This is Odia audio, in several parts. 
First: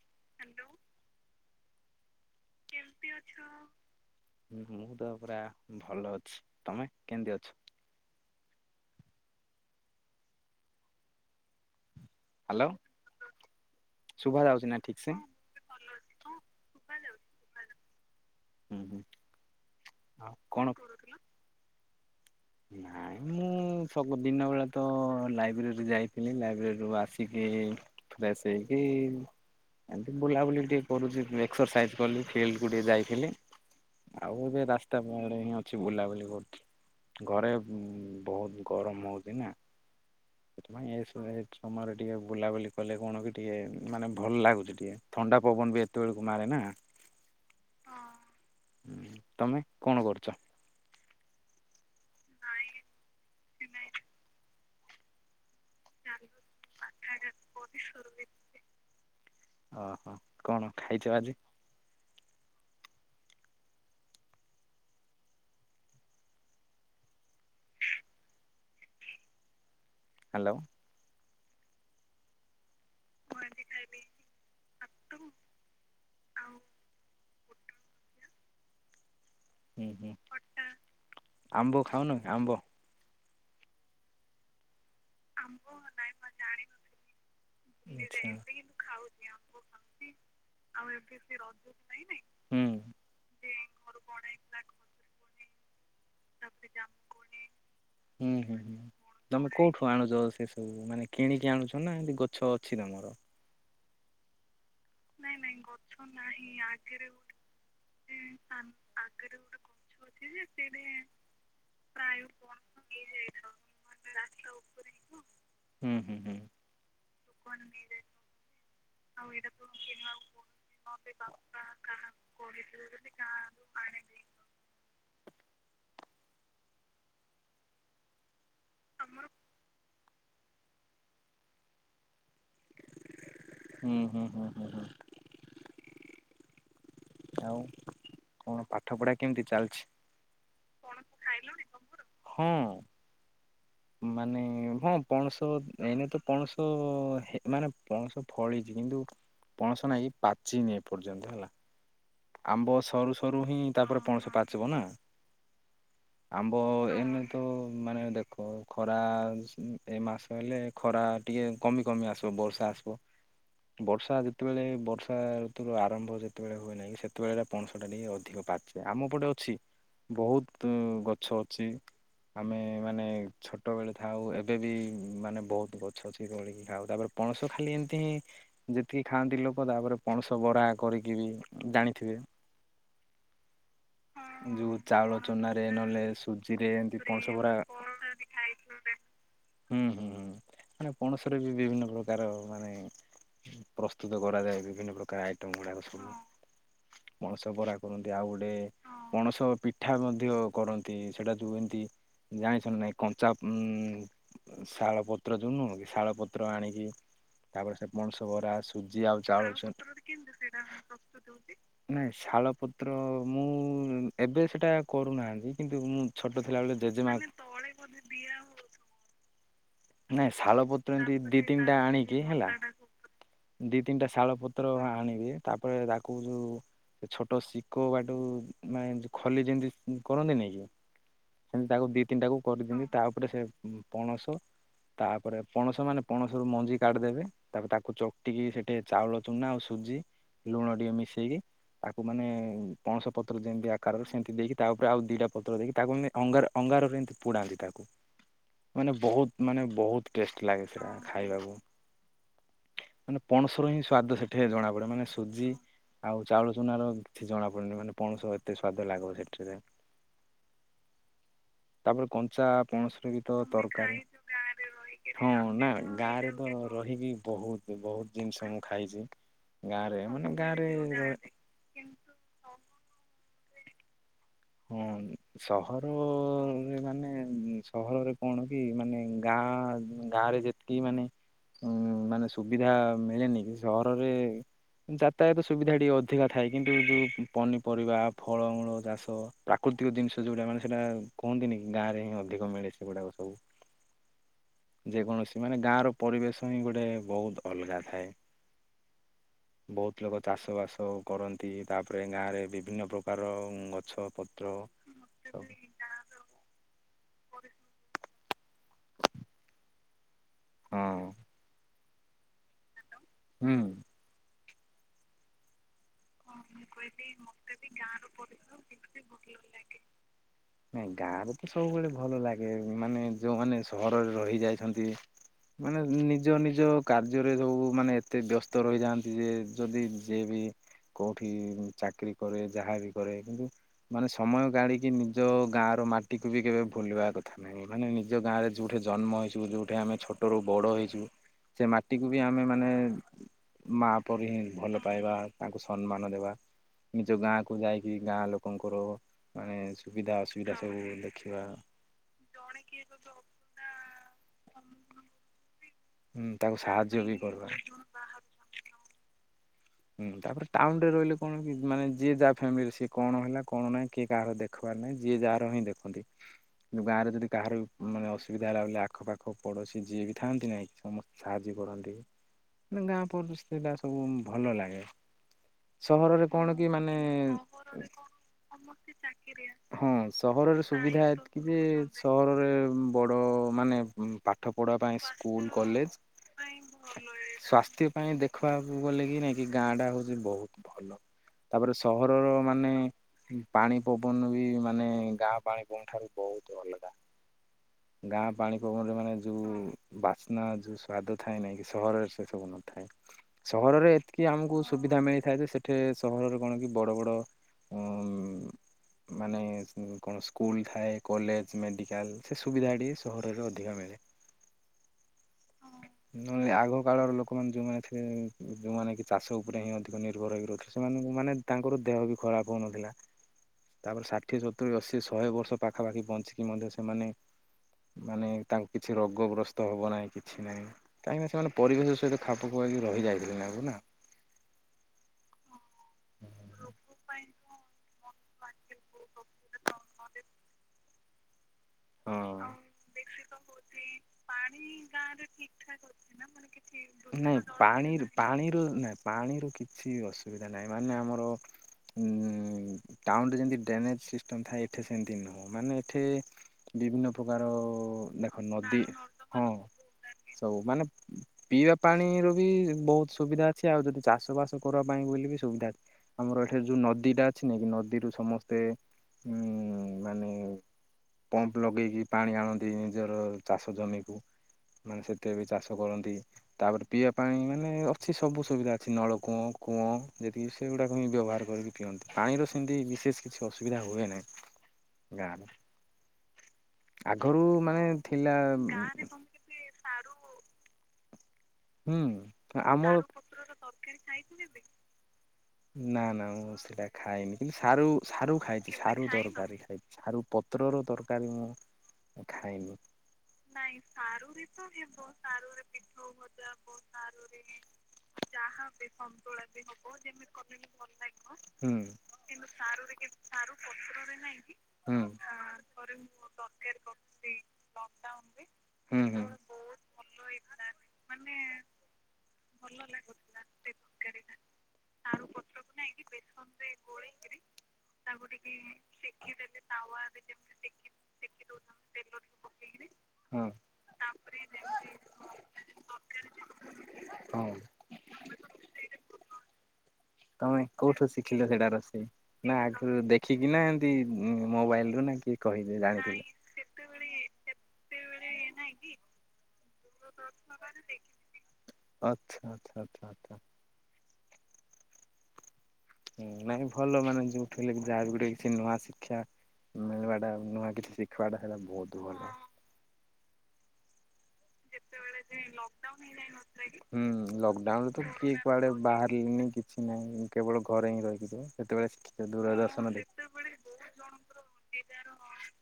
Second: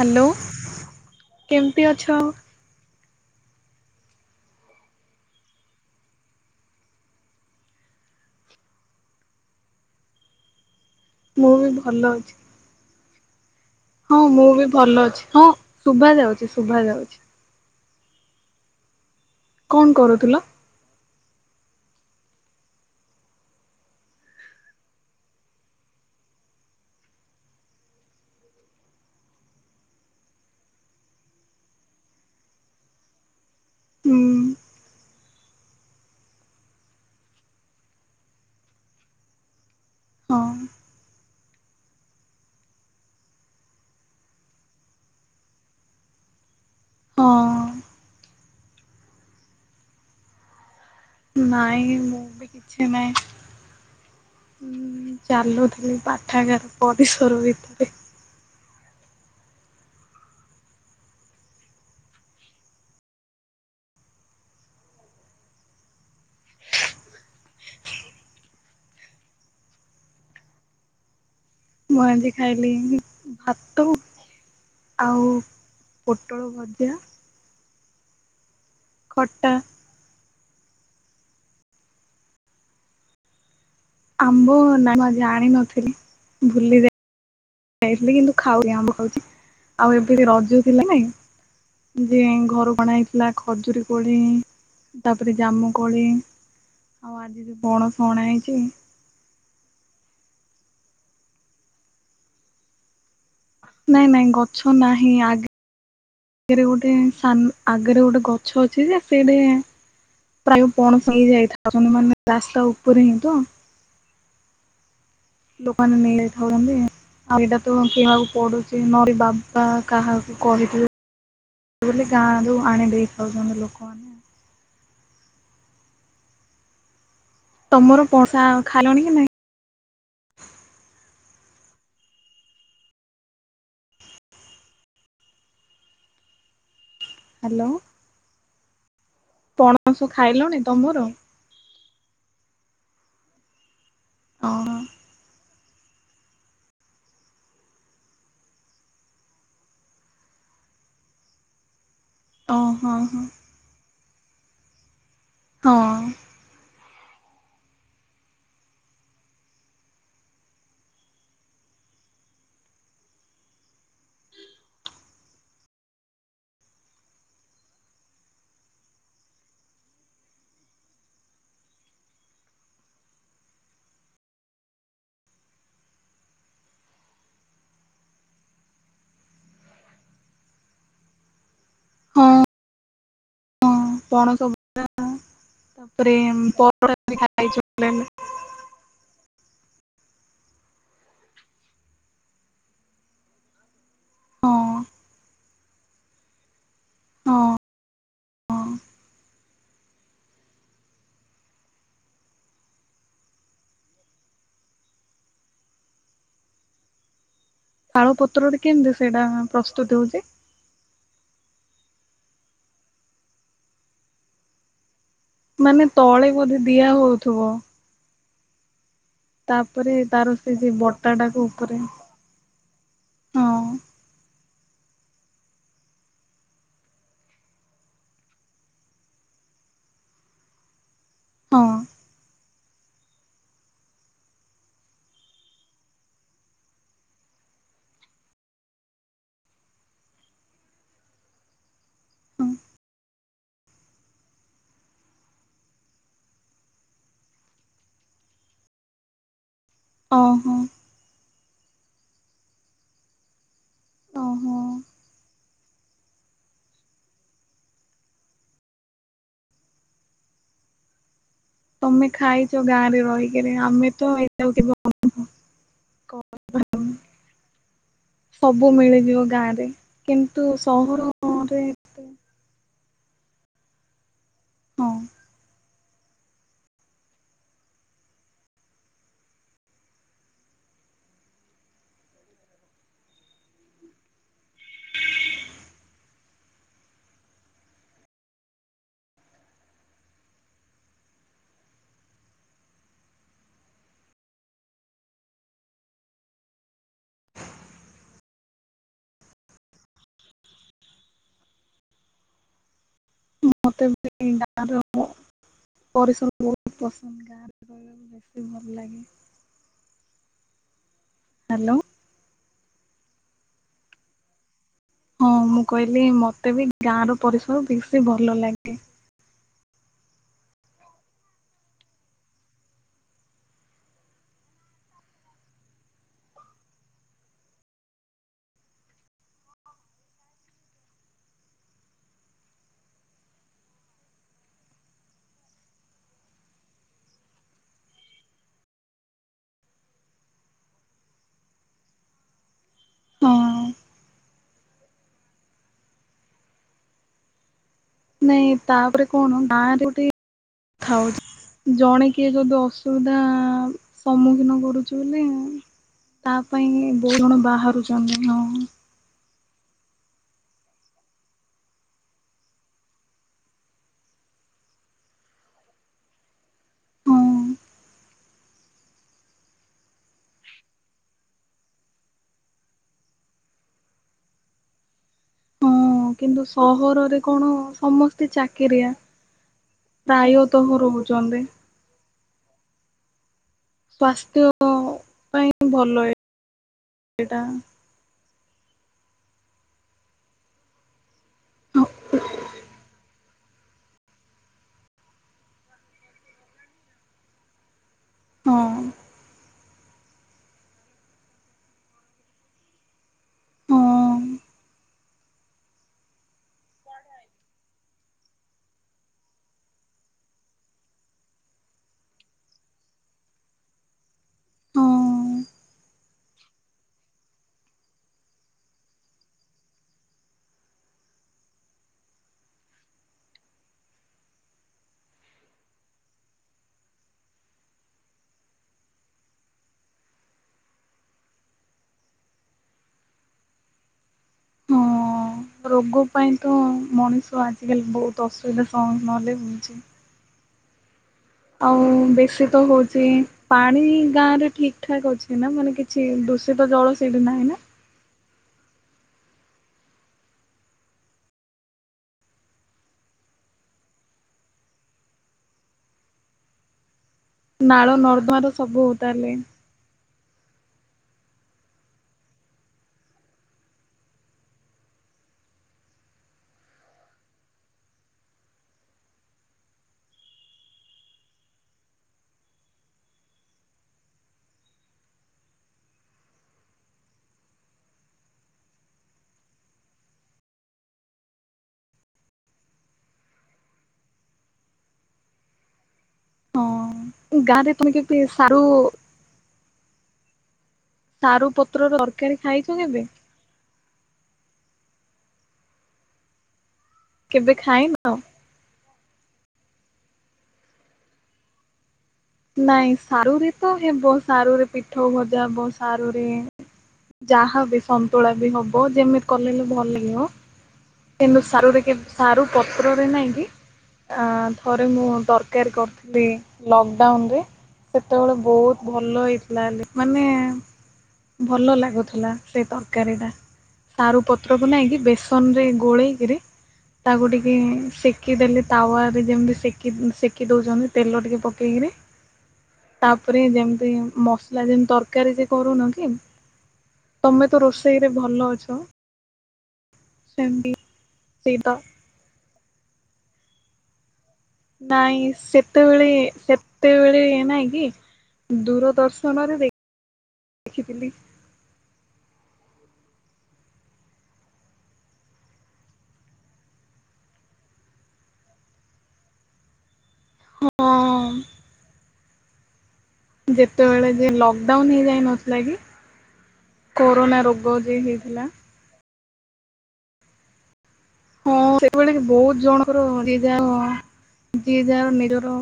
ହାଲୋ କେମତି ଅଛ? ମୁଁ ତ ପୁରା ଭଲ ଅଛି ତମେ କେମତି ଅଛ? ମୁଁ ବି ଭଲ ଅଛି। ହାଲୋ। ହଁ ମୁଁ ବି ଭଲ ଅଛି ହଁ ଶୁଭା ଯାଉଚି ଶୁଭା ଯାଉଚି। ହୁଁ ହୁଁ। କଣ ଆଉ କରୁଥିଲ? କଣ? ନାଇଁ ମୁଁ ସବୁ ଦିନ ବେଳେ ତ ଲାଇବ୍ରେରୀ ଯାଇଥିଲି ଲାଇବ୍ରେରୀରୁୁ ଆସିକି ଫ୍ରେସ୍ ହେଇକି ଏମତି ବୁଲାବୁଲି ଟିକେ କରୁଚି ଏକ୍ସରସାଇଜ୍ କଲି ଫିଲ୍ଡକୁ ଟିକେ ଯାଇଥିଲି। ହୁଁ ଆଉ ଏବେ ରାସ୍ତା ଉପରେ ହିଁ ଅଛି ବୁଲାବୁଲି କରୁଛି। ଘରେ ଉଁ ବହୁତ ଗରମ ହଉଚି ନା ହଁ ସେଥିପାଇଁ ଏସ୍ ମେ ତମର ଟିକେ ବୁଲାବୁଲି କଲେ କଣ କି ଟିକେ ମାନେ ଭଲ ଲାଗୁଛି ଟିକେ ଥଣ୍ଡା ପବନ ବି ଏତେବେଳକୁ ମାରେ ନା। ହଁ। ହୁଁ ତମେ କଣ କରୁଚ? ନାଇଁ ମୁଁ ବି କିଛି ନାହିଁ। ଚାଲୁଥିଲି ପାଠାଗାର ପରିସର ଭିତରେ। ଓହୋ କଣ ଖାଇଚ ଆଜି? ହ୍ୟାଲୋ। ମୁଁ ଆଜି ଖାଇଲି ଭାତ ଆଉ ପୋଟଳ ଭଜା ଖଟା। ହୁଁ ହୁଁ ଆମ୍ବ ଖାଉନ ଆମ୍ବ? ଆମ୍ବ ନାଇଁ ମୁଁ ଆଜି ଆଣି ନଥିଲି ଭୁଲି ଯା ଇଥିଲି ଆଚ୍ଛା। କିନ୍ତୁ ଖାଉଚି ଆମ୍ବ ଖାଉଚି। ଆଉ ଏବେ ରଜ ଥିଲା ନାଇଁ। ଯେ ହୁଁ ଘରୁ ଅଣା ହେଇଥିଲା ଖଜୁରୀ କୋଳି ତାପରେ ଜାମୁକୋଳି ଆଉ ଆଜି ଯେଉଁ ପଣସ ଅଣା ହୁଁ ହୁଁ ହେଇଚି। ହୁଁ ତମେ କୋଉଠୁ ଆଣୁଚ ସେ ସବୁ ମାନେ କିଣିକି ଆଣୁଚ ନା ଏମତି ଗଛ ଅଛି ତମର? ନାଇଁ ନାଇଁ ଗଛ ନାହିଁ। ଆଗ ଆଗରେ ଗୋଟେ ଆଗରେ ଗୋଟେ ଗଛ ଅଛି ଯେ ସେଇଠି ପ୍ରାୟ ପଣସ ହେଇ ଯାଇଥାଉନି ମାନେ ରାସ୍ତା ଉପରେ ହିଁ ତ। [unintelligible] ଲୋକମାନେ ହୁଁ ହୁଁ ନେଇଥାଉଚନ୍ତି ଆଉ ଏଇଟା ତ କିଣିବାକୁ ପଡୁଚି। ନହେଲେ ବାବା କାହାକୁ କହିଥିବେ ବୋଲି ଗାଁରୁ ଆଣି ଦେଇେଥାଉଛନ୍ତି ଲୋକ। କଣ? ତମର ପସା ଖାଲଣି କି ନାଇଁ? ହୁଁ ହୁଁ ହୁଁ ହୁଁ ହୁଁ। ଆଉ ହ୍ୟାଲୋ କଣ ପାଠ ପଢା କେମିତି ଚାଲିଚି? ପଣସ ଖାଇଲଣି ତମର? ହଁ। ମାନେ ଓହୋ ହଁ ପଣସ ଏଇନ ତ ପଣସ ମାନେ ପଣସ ଫଳିଚି କିନ୍ତୁ। ପଣସ ନେଇାଇକି ପାଚେଇ ନେଇେ ପର୍ଯ୍ୟନ୍ତ ହେଲା। ଆମ୍ବ ଓହୋ ସରୁ ହଁ। ସରୁ ହିଁ ତାପରେ ପଣସ ପାଚିବ ନା। ହଁ। ଆମ୍ବ ଏମ ତ ମାନେ ଦେଖ ଖରା ଏ ମାସ ହେଲେ। ଖରା ଟିକେ କମି କମି ଆସିବ ବର୍ଷା ଆସିବ। ବର୍ଷା ଯେତେବେଳେ ବର୍ଷା ଋତୁୁର ଆରମ୍ଭ ଯେତେବେଳେ ହୁଏ ନା [unintelligible] ସେତେବେଳେ ପଣସ ଟା ଟିକେ ଅଧିକ ପାଚେ। ଆମ ପଟେ ଅଛି। ବହୁତ ଗଛ ଅଛି। ଆମେ ମାନେ ଛୋଟବେଳେ ଥାଉ ଏବେ ବି ମାନେ ବହୁତ ଗଛ ଅଛି ତୋଳିକି ଖାଉ। ତାପରେ ପଣସ ଖାଲି ଏମିତି ହିଁ ଯେତିକି ଖାଆନ୍ତି ଲୋକ ତାପରେ ପଣସ ବରା କରିକି ବି ଜାଣି [unintelligible] ହଁ ପଣସ ଯୋଉ ଚାଉଳ ଚନାରେ ନହେଲେ ସୁଜିରେ ଏମିତି ପଣସ [unintelligible] ବରା ହୁଁ ହୁଁ ହୁଁ ମାନେ ପଣସରେ ବି ବିଭିନ୍ନ ପ୍ରକାର ମାନେ ପ୍ରସ୍ତୁତ କରାଯାଏ ହଁ ବିଭିନ୍ନ ପ୍ରକାର ଆଇଟମ୍ ଗୁଡ଼ାକ ସବୁ ହଁ ପଣସ ବରା କରନ୍ତି। ଆଉ ଗୋଟେ କଣସ ପିଠା ମଧ୍ୟ କରନ୍ତି ସେଟା ଯୋଉ ଏମିତି ଜାଣିଛନ୍ତି ନାଇଁ କଞ୍ଚା ଉ ଶାଳ ପତ୍ର ଯୋଉନୁହ କି ଶାଳ ପତ୍ର ଆଣିକି ତାପରେ ସେ ଶାଳ ପଣସ ବରା ପତ୍ରରେ କେମିତି ସୁଜି ଆଉ ସେଇଟା ଚାଉଳ ପ୍ରସ୍ତୁତ ହଉଛି? ଅ ନାଇଁ ଶାଳ ପତ୍ର ମୁଁ ଏବେ ସେଟା କରୁନାହା ଏଇ କିନ୍ତୁ ମାନେ ମୁଁ ତଳେ ଛୋଟ ବୋଧେ ଥିଲା ବେଳେ ଦିଆ ଜେଜେମା ହଉଥିବ। ତାପରେ ତାର ନାଇଁ ସେ ଶାଳ ଯେ ପତ୍ର ବଟା ଏମିତି ଟାକୁ ଦି ଉପରେ ତିନିଟା ଆଣିକି ହେଲା ହଁ ଦି ତିନିଟା ଶାଳ ପତ୍ର ଆଣିବି ତାପରେ ତାକୁ ଯୋଉ ସେ ଛୋଟ ଶିକ ବାଠୁ ମାନେ ଖଲି ଯେମିତି କରନ୍ତି ନାଇଁ କି ହଁ। ସେମିତି ତାକୁ ଦି ତିନିଟାକୁ କରିଦିଅନ୍ତି ତା ଉପରେ ସେ ପଣସ ତାପରେ ପଣସ ମାନେ ପଣସ ରୁ ମଞ୍ଜି କାଢିଦେବେ ତାପ ତାକୁ ଚଟିକି ସେଠି ଚାଉଳ ଚୁନା ଆଉ ସୁଜି ଲୁଣ ଟିକେ ମିଶେଇକି ତାକୁ ମାନେ ପଣସ ପତ୍ର ଯେମିତି ଆକାରରେ ସେମିତି ଦେଇକି ତା ଉପରେ ଆଉ ଦିଟା ପତ୍ର ଦେଇକି ତାକୁ ଏମି ଅଙ୍ଗାର ଅଙ୍ଗାରରେ ଏମିତି ପୁଡ଼ାନ୍ତି ତାକୁ ମାନେ ବହୁତ ମାନେ ବହୁତ ଟେଷ୍ଟ ଓହୋ ଲାଗେ ସେଟା ଖାଇବାକୁ। ମାନେ ପଣସ ର ହିଁ ସ୍ଵାଦ ସେଠି ଓହୋ ଜଣା ପଡେ ମାନେ ସୁଜି ଆଉ ଚାଉଳ ଚୁନାର କିଛି ଜଣାପଡ଼ୁନି ମାନେ ପଣସ ଏତେ ସ୍ଵାଦ ଲାଗିବ ସେଠିରେ। ତାପରେ ତମେ କଞ୍ଚା ଖାଇଛ ଗାଁ ରେ ପଣସରେ ବି ତ ରହିକିରି ଆମେ ତରକାରୀ ତ ଏଇ ହଁ ନା ଗାଁରେ ତ ରହିବି ବହୁତ ବହୁତ ଜିନିଷ ମୁଁ ସବୁ ଖାଇଛି। ମିଳିଯିବ ଗାଁରେ ମାନେ କିନ୍ତୁ ଗାଁରେ ସହରରେ ଏତେ ହୁଁ ହଁ ସହ ସହରରେ ମାନେ ସହରରେ କଣ କି ମାନେ ଗାଁ ଗାଁରେ ଯେ କି ମାନେ ଉ ମାନେ ସୁବିଧା ମିଳେନି କି ସହରରେ ଯାତାୟାତ ସୁବିଧା ଟିକେ ଅଧିକା ଥାଏ କିନ୍ତୁ ଯୋଉ ପନିପରିବା ଫଳମୂଳ ଚାଷ ପ୍ରାକୃତିକ ଜିନିଷ ଯଉଟାମାନେ ସେଇଟା କୁହନ୍ତିନି କି ଗାଁ ରେ ହିଁ ଅଧିକ ମିଳେ ସେଗୁଡା ସବୁ। ଯେକୌଣସି ମାନେ ଗାଁର ପରିବେଶ ହିଁ ଗୋଟେ ବହୁତ ଅଲଗା ଥାଏ। ବହୁତ ଲୋକ ଚାଷ ବାସ କରନ୍ତି ତାପରେ ଗାଁରେ ବିଭିନ୍ନ ପ୍ରକାର ଗଛ ପ ମୁ ପରିଶ୍ରମ ବହୁତ ପସନ୍ଦ। ଗାଁରେ ହ [unintelligible] ରହିବାକୁ ଭଲ ଲାଗେ। ହଁ। ହ୍ୟାଲୋ। ହୁଁ। ହଁ ମୁଁ କହିଲି ମତେ ବି ଗାଁ ର ପରିସର ବେଶୀ ଭଲ ଲାଗେ। ଫାଙ୍କା ଅଡିଓ। ନାଇଁ ଗାଁ ର ତ ସବୁବେଳେ ଭଲ ଲାଗେ ମାନେ ଯୋଉମାନେ ସହରରେ ରହି ଯାଇଛନ୍ତି ମାନେ ନିଜ ନିଜ କାର୍ଯ୍ୟରେ ସବୁ ମାନେ ଏତେ ବ୍ୟସ୍ତ ରହିଥାନ୍ତି ଯେ ଯଦି ଯିଏ ବି କୋଉଠି ଚାକିରୀ କରେ ଯାହା ବିି କରେ କିନ୍ତୁ ମାନେ ସମୟ ଗାଢିକି ନିଜ ଗାଁ ର ମାଟିକୁ ବି କେବେ ଭୁଲିବା କଥା ନାଇଁ ମାନେ ନିଜ ଗାଁ ରେ ଯୋଉଠି ଜନ୍ମ ହେଇଛୁ ଯୋଉଠି ଆମେ ଛୋଟରୁୁ ବଡ ହେଇଛୁ ସେ ମାଟିକୁୁ ବି ଆମେ ମାନେ ହଁ ମାପରି ହିଁ ଭଲ ପାଇବା ତାଙ୍କୁ ସମ୍ମାନ ଦେବା। ନିଜ ଗାଁକୁ ଯାଇକି ଗାଁ ନାଇଁ ଲୋକଙ୍କର ତାପରେ କଣ ମାନେ ଗାଁରେ ଗୋଟେ ସୁବିଧା ଅସୁବିଧା ସବୁ ଥାଉଛି। ଦେଖିବା। ଜଣେ କିଏ ଯଦି ଅସୁବିଧା ସମ୍ମୁଖୀନ କରୁଛି ବୋଲି ହୁଁ ତା ତାକୁ ପାଇଁ ସାହାଯ୍ୟ ବି ବୋଉ ଜଣ କରିବା ବାହାରୁଛନ୍ତି ହଁ। ହୁଁ ତାପରେ ଟାଉନରେ ରହିଲେ କଣ ହୁଏ, ମାନେ ଯିଏ ଯାହା ଫ୍ୟାମିଲୀ ସିଏ କଣ ହେଲା କଣ ନାହିଁ କିଏ କାହାର ଦେ ଦେଖବାର ନାହିଁ ଯିଏ ଯାହାର ହିଁ ଦେଖନ୍ତି। କିନ୍ତୁ ଗାଁରେ ହଁ। ଯଦି କାହାର ବି ମାନେ ଅସୁବିଧା ହେଲା ବୋଲି ଆଖପାଖ ପଡ଼ୋଶୀ ଯିଏ ବି ଥାନ୍ତି ନାହିଁ କି ସମସ୍ତେ ସାହାଯ୍ୟ କରନ୍ତି। ମାନେ ତାଙ୍କ [unintelligible] ସବୁ ଭଲଲାଗେ। ହଁ ସହରରେ କିନ୍ତୁ କଣ କି ମାନେ ସହରରେ କଣ ସମସ୍ତେ ଚାକିରିଆ। [unintelligible] ହଁ ସହରରେ ପ୍ରାୟତଃ ସୁବିଧା ରହୁଛନ୍ତି ଏତିକି ଯେ ସହରରେ ବଡ଼ ମାନେ ପାଠ ପଢିବା ପାଇଁ ସ୍ୱାସ୍ଥ୍ୟ ପାଇଁ ସ୍କୁଲ କଲେଜ ଭଲ ଏଇଟା। ସ୍ୱାସ୍ଥ୍ୟ ପାଇଁ ଦେଖ ଆଗୁ ଗଲେ କି ନାଇଁ କି ଗାଁ ଟା ହଉଛି ବହୁତ ଭଲ ତାପରେ ହଁ ସହରର ମାନେ ପାଣି ପବନ ବି ମାନେ ଗାଁ ପାଣି ପବନ ଠାରୁ ବହୁତ ଅଲଗା। ଗାଁ ପାଣି ପବନରେ ମାନେ ଯୋଉ ବାସ୍ନା ଯୋଉ ସ୍ଵାଦ ଥାଏ ନାଇଁ କି ସହରରେ ସେ ସବୁ ନଥାଏ। ସହରରେ ଏତିକି ହଁ। ଆମକୁ ସୁବିଧା ମିଳିଥାଏ ଯେ, ସେଠି ସହରରେ କଣ କି ବଡ଼ ବଡ଼ ହୁଁ ମାନେ କଣ ସ୍କୁଲ୍ ଥାଏ, କଲେଜ ମେଡିକାଲ ସେ ସୁବିଧା ହେଟି କଲେଜରେ ଅଧିକ ମିଳେ। ହଁ ନହେଲେ ଆଗ କାଳର ଲୋକମାନେ ଯୋଉମାନେ ସେ ଯୋଉମାନେ କି ଚାଷ ଉପରେ ହିଁ ଅଧିକ ନିର୍ଭର ହେଇକି ରହୁଥିଲା ସେମାନଙ୍କୁ ମାନେ ତାଙ୍କର ଦେହ ବି ଖରାପ ହଉନଥିଲା। ତାପରେ ଷାଠିଏ ସତୁୁରରି ଅଶୀ ଶହେ ବର୍ଷ ପାଖାପାଖି ବଞ୍ଚିକି ମଧ୍ୟ ସେମାନେ ମାନେ ତାଙ୍କୁ କିଛି ରୋଗଗ୍ରସ୍ତ ହେବ ନାହିଁ କିଛି ନାହିଁ କାହିଁକିନା ସେମାନେ ପରିବେଶ ସହିତ ଖାପ ଖୁଆଇକି ରହିଯାଇଥିଲେ, ନାକୁ ନା ହଁ ରୋଗ ପାଇଁ ତ ମଣିଷ ଆଜିକାଲି ବହୁତ ତ ଅସୁବିଧା ସମ୍ମୁଖ ନହଲେ ହେଉଛି ଆଉ ହଁ। ବେଶି ତ ହଉଛି ପାଣି ତ ଗାଁରେ ଠିକ୍ ଠାକ୍ ଅଛି ନା ମାନେ କି କିଛି ଦୂଷିତ ଜଳ ସେଇଠୁ ନାଇଁ ନାହିଁ ନା ପାଣିର ପାଣିରୁ ନା ପାଣିରୁ କିଛି ଅସୁବିଧା ନାହିଁ ମାନେ ଆମର ଉ ଟାଉନରେ ଯେମିତି ଟେନେଜ ସିଷ୍ଟମ ଥାଏ, ଏଠି ସେମିତି ନୁହଁ। ମାନେ ଏଠି ବିଭିନ୍ନ ପ୍ରକାର ନାଳ ଦେଖ ନର୍ଦ୍ଦମାର ନଦୀ ସବୁ ତାହେଲେ ହଁ ସବୁ ମାନେ ପିଇବା ପାଣିର ବି ବହୁତ ସୁବିଧା ଅଛି। ଆଉ ଯଦି ଚାଷ ବାସ କରିବା ପାଇଁ ବୋଲିବି ସୁବିଧା ଅଛି। ଆମର ଏଠି ଯୋଉ ନଦୀଟା ଅଛି ନ କି ନଦୀରୁ ସମସ୍ତେ ଉଁ ମାନେ ପମ୍ପ ଲଗେଇକି ପାଣି ଆଣନ୍ତି ନିଜର ଚାଷ ଜମିକୁ ମାନେ ସେତେ ବି ଚାଷ କରନ୍ତି ତାପରେ ପିଇବା ପାଣି ମାନେ ଅଛି ସବୁ ସୁବିଧା ଅଛି। ନଳ କୂଅ କୂଅ ଯେତିକି ସେଗୁଡ଼ାକ ମୁ ବ୍ୟବହାର କରିକି ପିଅନ୍ତି ପାଣିର ସେମିତି ବିଶେଷ କିଛି ଅସୁବିଧା ହୁଏ ନାହିଁ ଗାଁରେ ହଁ ଆଗରୁ ଗାଁରେ ମାନେ ପୁଣି କେତେ ଥିଲା ସାରୁ ସାରୁ ପତ୍ର ର ହୁଁ ତରକାରୀ ଖାଇଛୁ ଆମର କେବେ? ନା ନା ମୁଁ ସେଟା ଖାଇନି, କେବେ କିନ୍ତୁ ସାରୁ ଖାଇନ? ସାରୁ ଖାଇ ସାରୁ ଦରକାରୀ ଖାଇ ସାରୁ ପତ୍ର ର ଦରକାରୀ ମୁଁ ଖାଇନି ନାଇଁ ସାରୁରେ ତ ହେବ, ସାରୁରେ ପିଠଉ ଭଜା ବ ସାରୁରେ ଯାହାବ ସନ୍ତୁଳା ବି ହବ। ଯେମିତି କଲେ ବି ଭଲ ଲାଗିବ। [unintelligible] କିନ୍ତୁ ହୁଁ ସାରୁରେ କେ ସାରୁ ପତ୍ରରେ ନାଇଁ କି ଥରେ ହୁଁ ମୁଁ ତରକାରୀ କରିଥିଲି ଲକଡାଉନ ରେ ସେତେବେଳେ ବହୁତ ଭଲ ହେଇଥିଲା ହେ ମାନେ ମାନେ ଭଲ ଲାଗୁଥିଲା। ସେ ତରକାରୀ ଟା ସାରୁ ପତ୍ରକୁ ନେଇକି ବେସନରେ ଗୋଳେଇକିରି ତାକୁ ଟିକେ ସେକି ଦେଲେ ତାୱାରେ ଯେମତି ସେକି ସେକି ଦଉଚନ୍ତି ତେଲ ଟିକେ ପକେଇକିରି ତାପରେ ହଁ ଯେମତି ମସଲା ଯେମତି ତରକାରୀ ସେ କରୁନଁ କି? ତମେ ହଁ ତ ରୋଷେଇରେ ଭଲ ଅଛ। ତମେ ସେମିତି କୋଉଠୁ ଶିଖିଲ ସେଇ ସେଇଟା ତ ରୋଷେଇ ନା ଆଗୁରୁ ଦେଖିକି ନା ଏମ୍ ତି ମୋବାଇଲ ରୁ ନା କିଏ କହିବେ ଜାଣିଥିଲ ତେବେଳେ ଏ ନାଇଁ କି ଦୂରଦର୍ଶନରେ ଦେଖ୍ ଦେଖିଥିଲି। ଆଚ୍ଛା ଛା ଛା ଛା ହୁଁ ନାଇଁ ଭଲ ମାନେ ଯୋଉଠି ହେଲେ ବି ଯାହା ବି ଗୋଟେ କିଛି ନୂଆ ଶିକ୍ଷା ମିଳିବାର୍ ସେଟା ହଁ ନୂଆ କିଛି ଶିଖିବାଟା ସେଇଟା ବହୁତ୍ ଭଲ। ଯେତେବେଳେ ଯିଏ ଲଗ୍ ହୁଁ କୋରୋନା ରୋଗ ଲକଡାଉନ୍ ଯେ ତ କିଏ ହେଇଥିଲା କୁଆଡେ? ବାହାରିଲିନି କିଛି ନାହିଁ କେବଳ ଘରେ ହିଁ ରହିକି ଥିବ ହଁ ସେତେବେଳେ ସେ ଭଳିକି ଶିଖିଛ ବହୁତ୍ ଦୂରଦର୍ଶନ ଜଣଙ୍କର ଦେଖି ଯେ ଯା ହ ଯିଏ ଯାହାର ନିଜର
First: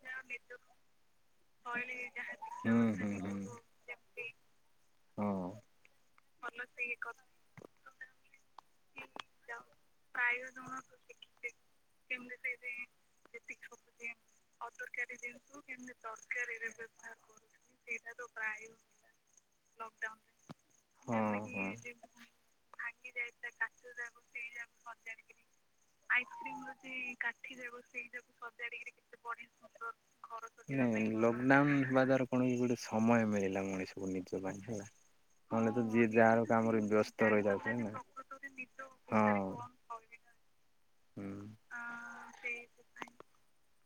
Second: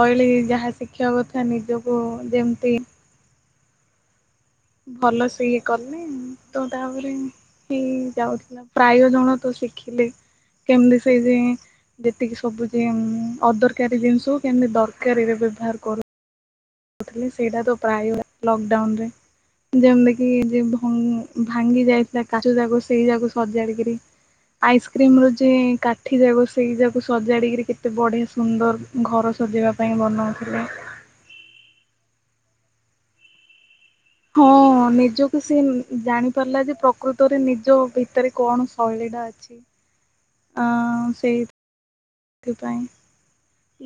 ଶୈଳୀ ଯାହା ଶିଖିବା କଥା ନିଜକୁ ଯେମିତି ହୁଁ ହୁଁ ହୁଁ ଭଲ ସେ ହଁ ଇଏ କଲେ ତ ତାପରେ ହେଇ ଯାଉଥିଲା। ପ୍ରାୟ ଜଣ ତ ଶିଖିଲେ କେମତି ସେଇ ଯେଏଁ ଯେତିକି ସବୁ ଯେ ଅଁ ଅଦରକାରୀ ଜିନିଷ କେମିତି ଦରକାରୀରେ ବ୍ୟବହାର କରୁ। ଦରକାରୀରେ ବ୍ୟବ୍ ବୋଧ ହୁଏ ସେଇଡା ତ ପାୟ ଲ ଲକଡାଉନ୍ ରେ ଯେମତି କି ଯେ ହଁ ଭଙ୍ଗ୍ ହଁ। ଭାଙ୍ଗି ଯାଇଥିଲା କାଚ ଯାକୋ ସେଇ ଯାକୁ ସଜାଡିକିରି ଆଇସକ୍ରୀମ୍ ରୁ ଯେଁ କାଠି ଯାକ ସେଇ ଯାକୁ ସଜାଡିକିରି କେତେ ବଢିଆ ସୁନ୍ଦର୍ ଘର ସଜେଇବା ପାଇଁ ବନାହଉଥିଲା। ନାନ୍ ହେବା ଦ୍ଵାରା କଣ କି ଗୋଟେ ସମୟ ମିଳିଲା ମଣିଷ ହଁ ନିଜକୁ ସେ ଯିଏ ଜାଣି ଯାହାର ପାରିଲା ଯେ କାମରେ ବ୍ୟସ୍ତ ପ୍ରକୃତରେ ନିଜ ରହିଯାଉଥିଲେ ନା ଭିତରେ କଣ ସେ ହଲିଡ଼ା ହଁ। ଅଛି ଆଁ ହୁଁ ସେଇଥିପାଇଁ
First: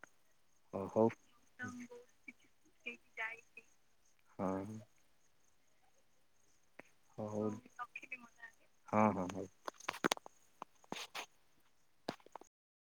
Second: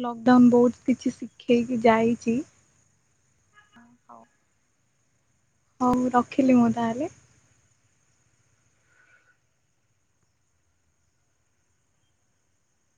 ଲକଡାଉନ୍ ବହୁତ୍ କିଛି ଶିଖେଇକି ଯାଇଚି। ହଁ। ହଉ ରଖିଲି ମୁଁ ତାହେଲେ ହଉ ହଁ ହଁ ହଉ।